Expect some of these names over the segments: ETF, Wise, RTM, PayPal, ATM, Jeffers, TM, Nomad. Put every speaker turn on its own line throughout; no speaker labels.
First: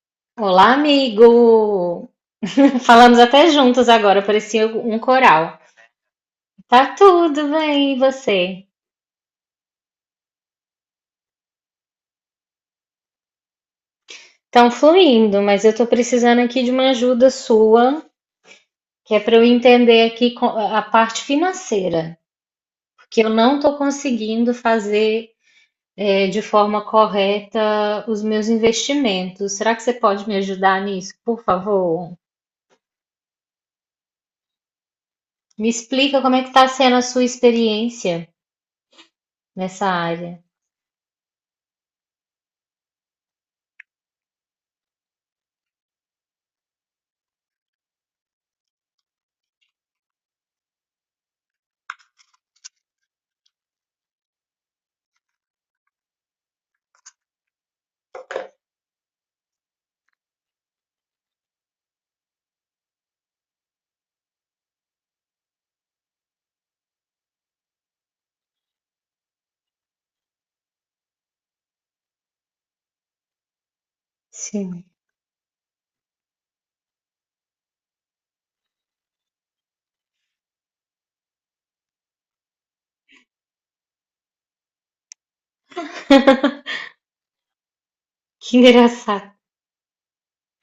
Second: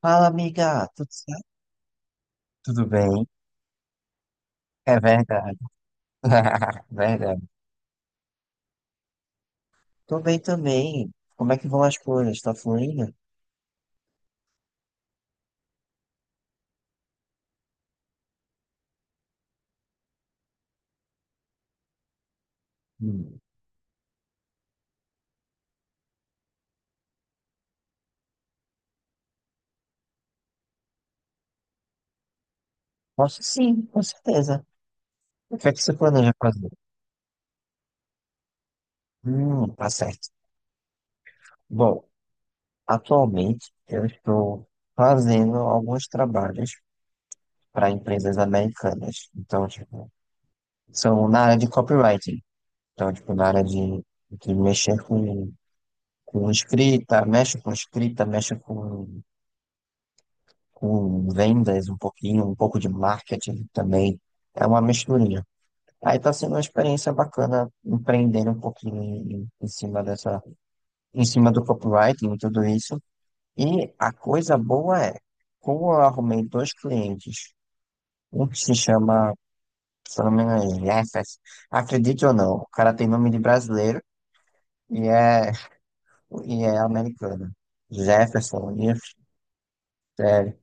Fala,
Olá,
amiga, tudo certo?
amigo!
Tudo
Falamos
bem?
até juntos agora, parecia
É
um coral.
verdade.
Tá
Verdade.
tudo bem, e você?
Tô bem também. Como é que vão as coisas? Tá fluindo?
Estão fluindo, mas eu tô precisando aqui de uma ajuda sua, que é para eu entender aqui a parte financeira, porque eu
Hum.
não tô conseguindo fazer de forma correta os meus investimentos. Será que você pode me ajudar nisso, por favor?
Posso sim, com certeza. O que
Me
é que você
explica
planeja
como é que tá
fazer?
sendo a sua experiência nessa
Tá certo.
área.
Bom, atualmente eu estou fazendo alguns trabalhos para empresas americanas. Então, tipo, são na área de copywriting. Então, tipo, na área de mexer com escrita, mexe com escrita, mexe com vendas um pouquinho, um pouco de marketing também. É uma misturinha. Aí está sendo uma experiência bacana empreender um pouquinho em cima dessa, em cima do copywriting e tudo isso. E a coisa
Sim,
boa é, como eu arrumei dois clientes, um que se chama, se eu não me engano, Jeffers, acredite ou não, o cara tem nome de brasileiro e é, e é americano.
que
Jefferson,
engraçado.
é,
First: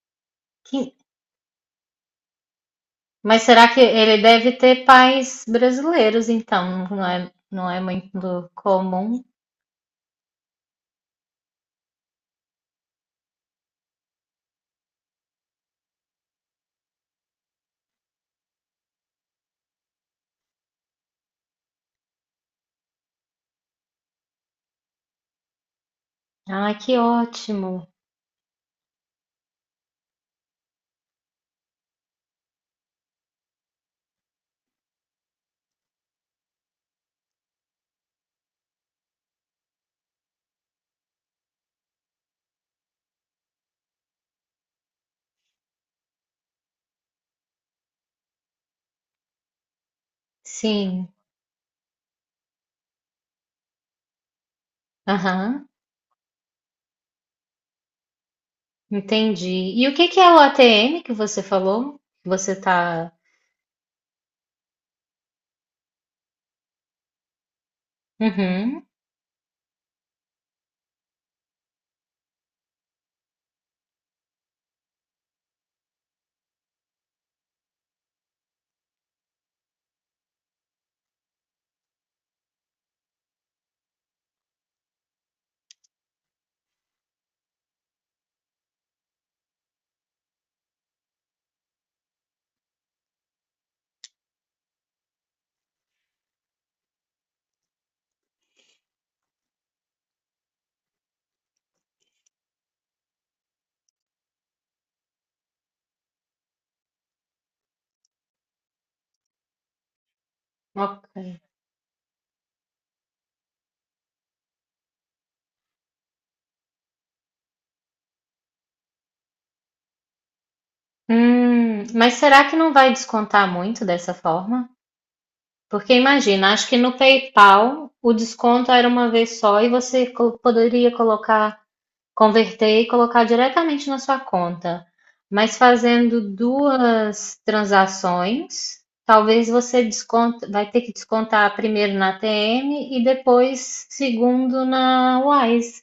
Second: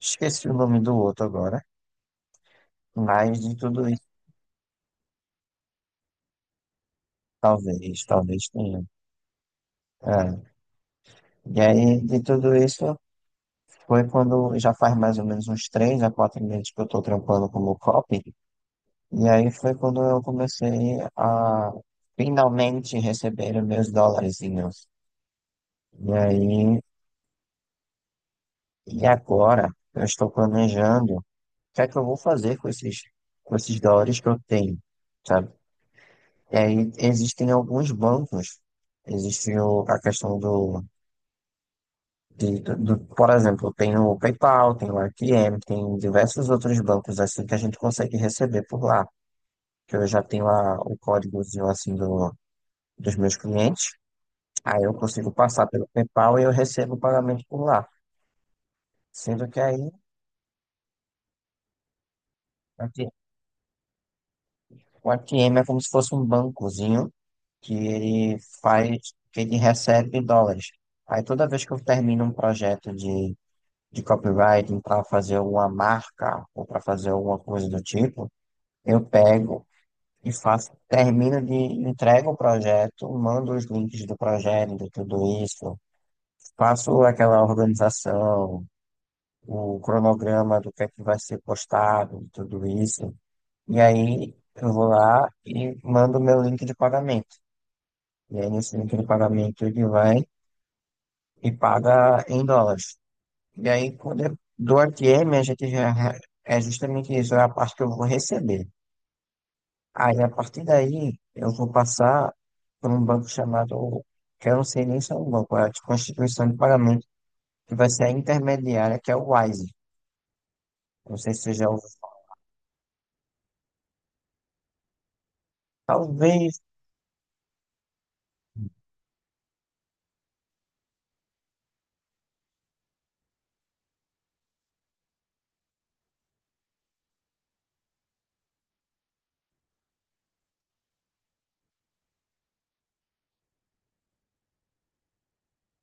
esqueci o nome
Que
do outro agora, mas
Mas
de
será
tudo.
que ele deve ter pais brasileiros, então? Não é
Talvez,
muito
talvez tenha.
comum.
É. E aí, de tudo isso, foi quando já faz mais ou menos uns 3 a 4 meses que eu tô trampando como copy. E aí foi quando eu comecei a finalmente receber os meus dólarzinhos. E
Ah,
aí,
que ótimo.
e agora eu estou planejando o que é que eu vou fazer com esses dólares que eu tenho, sabe? E aí existem alguns bancos. Existe o, a questão do de- do- do- Por exemplo, tem o PayPal, tem o R T M, tem diversos outros bancos assim que a gente consegue receber por lá. Que eu já tenho o
Sim.
códigozinho assim dos meus clientes. Aí eu consigo passar
Aham.
pelo PayPal e eu recebo o pagamento por lá. Sendo que
Entendi.
aí
E o que que é o ATM que você falou? Você
aqui,
tá.
o A T M é como se fosse um bancozinho que ele
Uhum.
faz, que ele recebe dólares. Aí toda vez que eu termino um projeto de copywriting para fazer uma marca ou para fazer alguma coisa do tipo, eu pego. E faço, termino de entrego o projeto, mando os links do projeto, de tudo isso, faço aquela organização, o cronograma do que é que vai ser postado, de tudo isso. E aí eu vou lá e mando meu link de pagamento. E aí nesse link de pagamento ele vai e paga em dólares. E aí quando eu dou a TM, a gente já é justamente isso, é a parte que eu vou receber. Aí, a partir
Ok.
daí, eu vou passar por um banco chamado, que eu não sei nem se é um banco, é tipo uma instituição de pagamento, que vai ser a intermediária, que é o Wise. Não sei se você já ouviu
Mas
falar.
será que não vai descontar muito dessa forma? Porque imagina,
Talvez.
acho que no PayPal o desconto era uma vez só e você poderia colocar converter e colocar diretamente na sua conta. Mas fazendo duas transações, talvez você desconta, vai ter que descontar primeiro na TM e depois segundo na Wise.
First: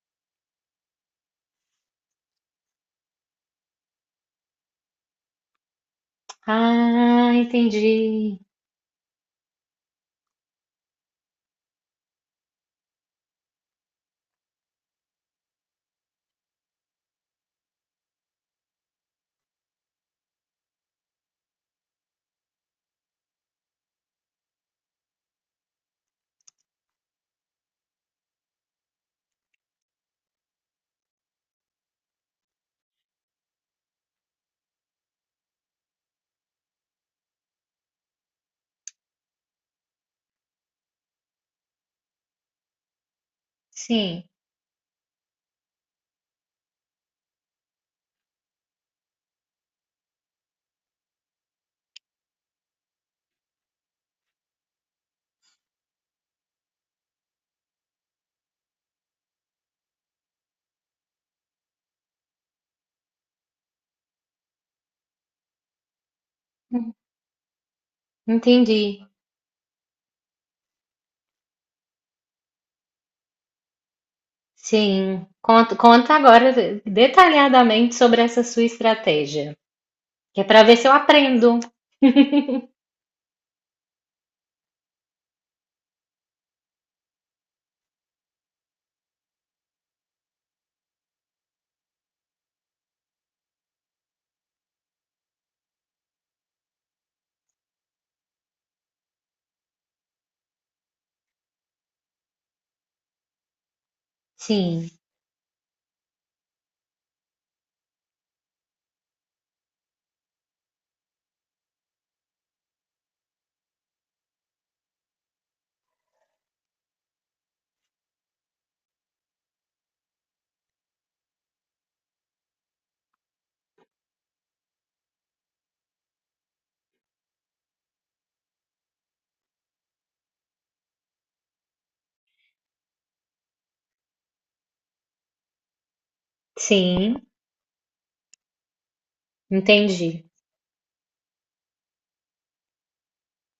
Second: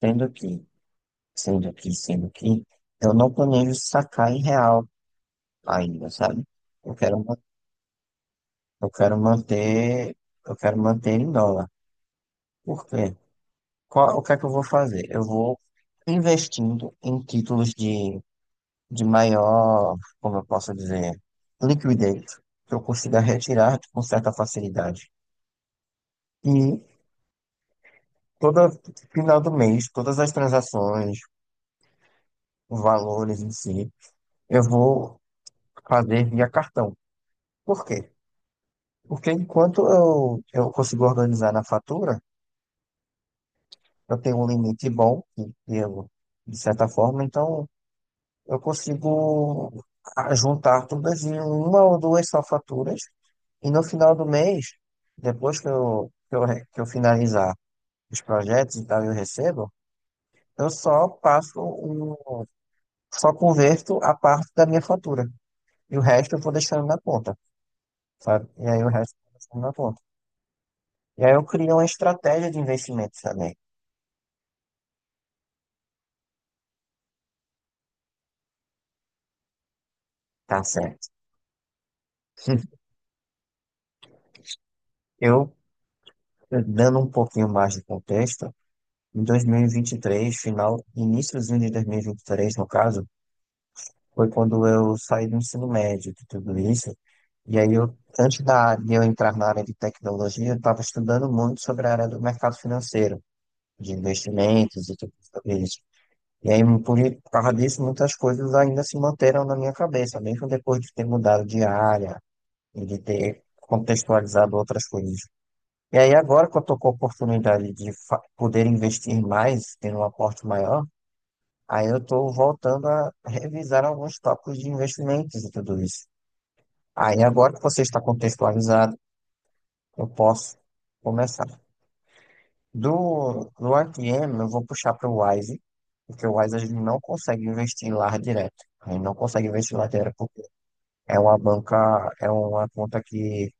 Sendo que, sendo que, sendo que, eu não planejo sacar em real ainda, sabe? Eu quero,
Ah,
ma-
entendi.
eu quero manter, eu quero manter em dólar. Por quê? O que é que eu vou fazer? Eu vou investindo em títulos de maior, como eu posso dizer, liquidez, que eu consiga retirar com certa facilidade. E todo final do mês, todas as transações, valores em si, eu vou fazer via cartão. Por quê? Porque enquanto eu consigo organizar na fatura, eu
Sim,
tenho um limite bom, que eu, de certa forma, então eu consigo juntar todas em uma ou duas só faturas. E no final do mês, depois que eu finalizar os projetos e tal, eu recebo, eu só passo o só converto a parte da minha fatura. E o resto eu vou deixando na conta, sabe? E aí o
entendi.
resto eu vou deixando na conta. E aí eu crio uma estratégia de investimento também,
Sim. Conta, conta agora detalhadamente sobre essa sua estratégia, que é
tá
para ver se eu
certo?
aprendo.
Eu, dando um pouquinho mais de contexto, em dois mil e vinte e três final, iníciozinho de dois mil e vinte e três no caso, foi quando eu saí do ensino médio de tudo isso. E aí de eu entrar na área de tecnologia, eu estava estudando muito sobre a área do mercado financeiro, de
Sim,
investimentos e tudo sobre isso. E aí, por causa disso, muitas coisas ainda se manteram na minha cabeça, mesmo depois de ter mudado de área e de ter contextualizado outras coisas. E aí, agora que eu estou com a oportunidade poder investir mais, ter um aporte maior, aí eu estou voltando a revisar alguns tópicos de investimentos e tudo isso. Aí, agora que você está contextualizado, eu posso começar. Do RTM, eu vou puxar para o Wise, porque o Wise a gente não
sim,
consegue investir lá direto. A gente não consegue investir lá
entendi.
direto porque é uma banca, é uma conta que,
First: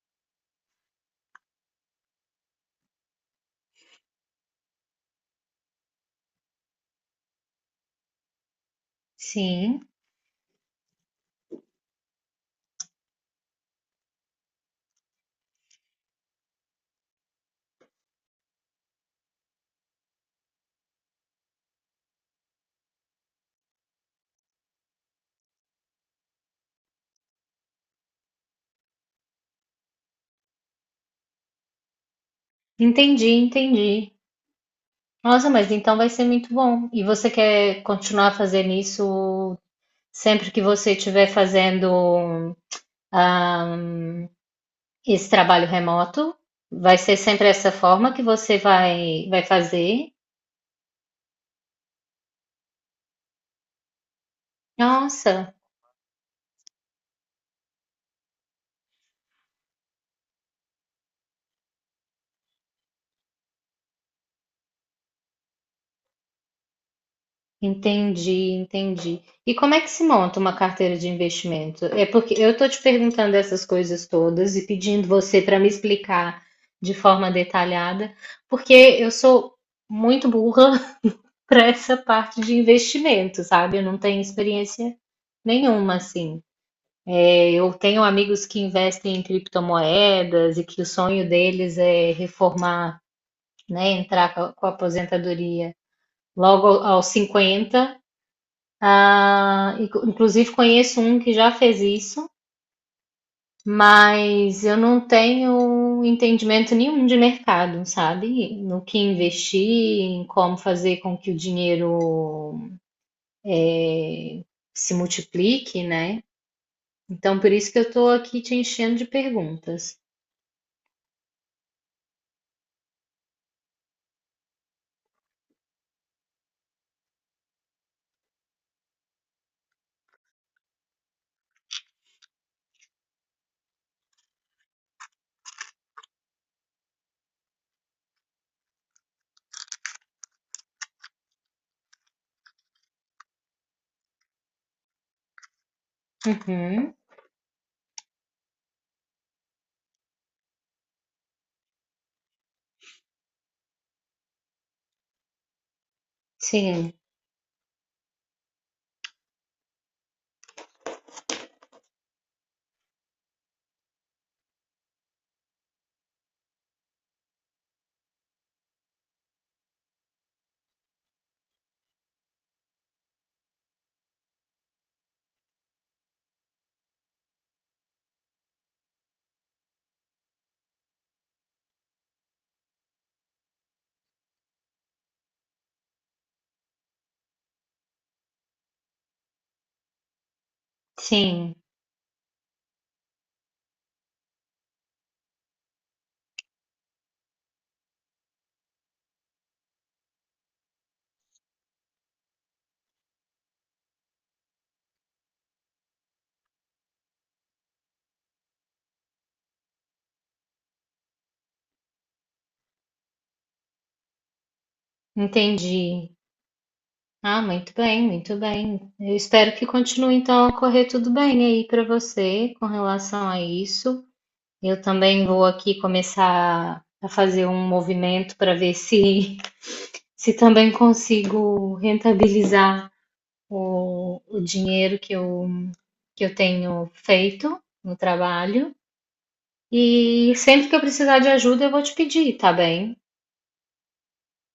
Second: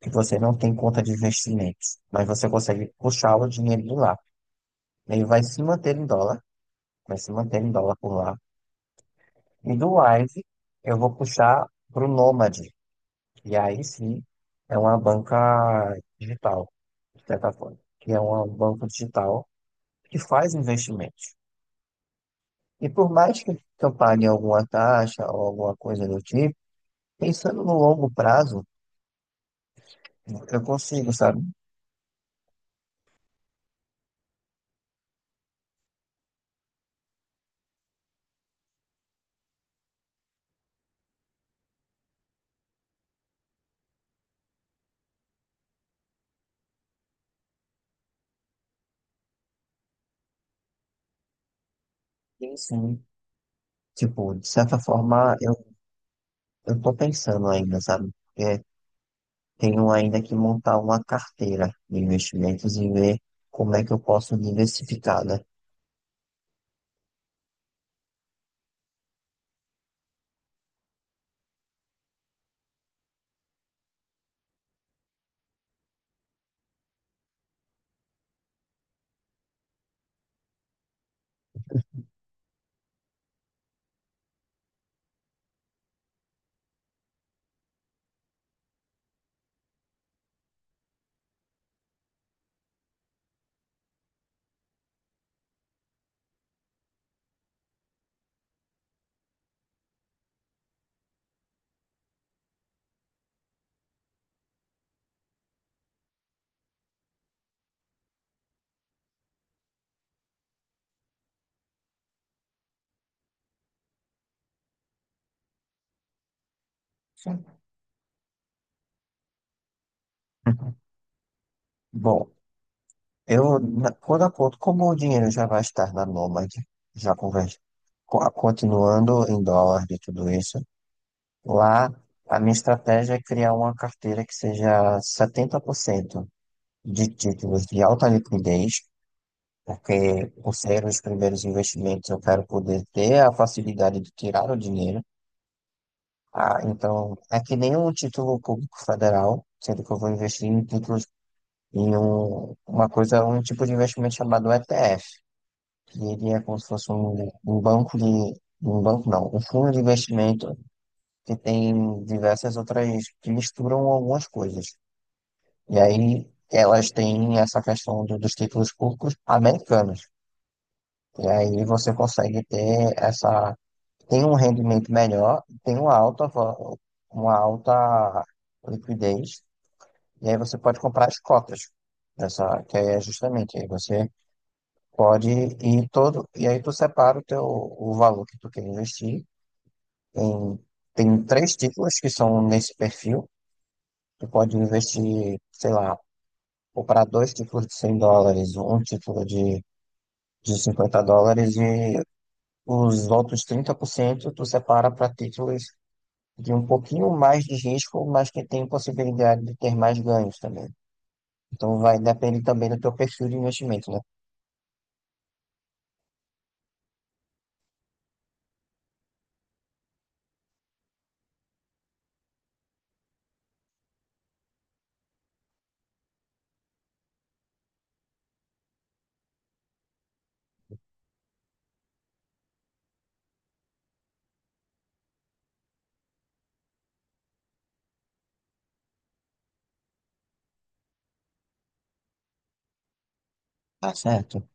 que você não tem conta de investimentos, mas você consegue puxar o dinheiro de lá. Ele vai se manter em dólar, vai se manter em dólar por lá. E
Sim,
do Wise, eu vou puxar para o Nomad. E aí sim é uma banca digital, de certa forma, que é uma banco digital que faz investimentos. E por mais que eu pague alguma taxa ou alguma coisa do tipo, pensando no longo prazo, eu consigo, sabe?
entendi, entendi. Nossa, mas então vai ser muito bom. E você quer continuar fazendo isso sempre que você estiver fazendo ah, esse trabalho remoto? Vai ser sempre essa forma que você vai fazer?
Sim, sim. Tipo, de certa forma, eu,
Nossa,
eu tô pensando ainda, sabe? Porque tenho ainda que montar uma carteira de investimentos e ver como é que eu posso diversificar, né?
entendi, entendi. E como é que se monta uma carteira de investimento? É porque eu estou te perguntando essas coisas todas e pedindo você para me explicar de forma detalhada, porque eu sou muito burra para essa parte de investimento, sabe? Eu não tenho experiência nenhuma, assim. É, eu tenho amigos que investem em criptomoedas e que o sonho deles é reformar, né? Entrar com a aposentadoria logo aos 50. Ah, inclusive conheço um que já fez isso, mas eu não tenho entendimento nenhum de mercado, sabe? No que investir, em como fazer com que o dinheiro se multiplique, né? Então,
Sim.
por isso que eu tô aqui te enchendo de perguntas.
Bom, quando a conta, como o dinheiro já vai estar na Nomad, já conversa, continuando em dólar e tudo isso, lá a minha estratégia é criar uma carteira que seja 70% de títulos de alta liquidez, porque por ser os primeiros investimentos eu quero poder ter a facilidade de tirar o dinheiro. Ah,
Uhum.
então, é que nem um título público federal, sendo que eu vou investir em títulos em uma coisa, um tipo de investimento chamado ETF que ele é como se fosse
Sim,
um banco de. Um banco não, um fundo de investimento que tem diversas outras que misturam algumas coisas. E aí elas têm essa questão dos títulos públicos americanos. E aí você consegue ter essa. Tem um rendimento melhor, tem uma alta liquidez, e aí você pode comprar as cotas. Essa, que aí é justamente, aí você pode ir todo, e aí tu separa o valor que tu quer investir. Tem, tem
sim,
três títulos que são nesse perfil. Tu pode investir, sei lá, comprar dois títulos de US$ 100, um título de US$ 50 e os outros 30% tu separa para títulos de um pouquinho mais de risco, mas que tem possibilidade de ter mais ganhos também. Então vai depender também do teu perfil de investimento, né?
entendi. Ah, muito bem, muito bem. Eu espero que continue então a correr tudo bem aí para você com relação a isso. Eu também vou aqui começar a fazer um movimento para ver se se também consigo rentabilizar o dinheiro que eu tenho feito no trabalho. E sempre que eu precisar de ajuda, eu vou te pedir, tá bem?
Tá certo?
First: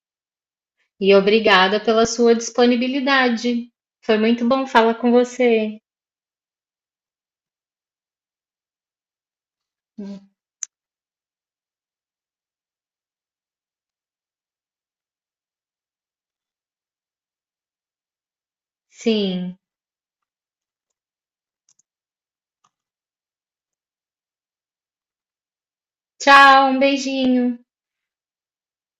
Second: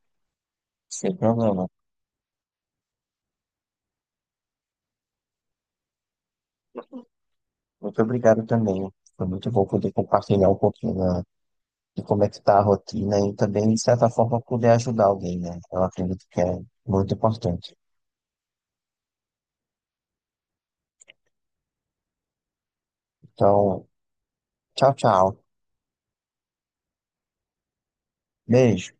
E
Sem problema.
obrigada pela sua disponibilidade. Foi muito bom falar com você.
Muito obrigado também. Foi muito bom poder compartilhar um pouquinho da de como é que tá a rotina e também, de certa forma, poder ajudar alguém, né? Eu acredito que é muito importante.
Sim.
Então, tchau, tchau.
Tchau, um beijinho.
Beijo.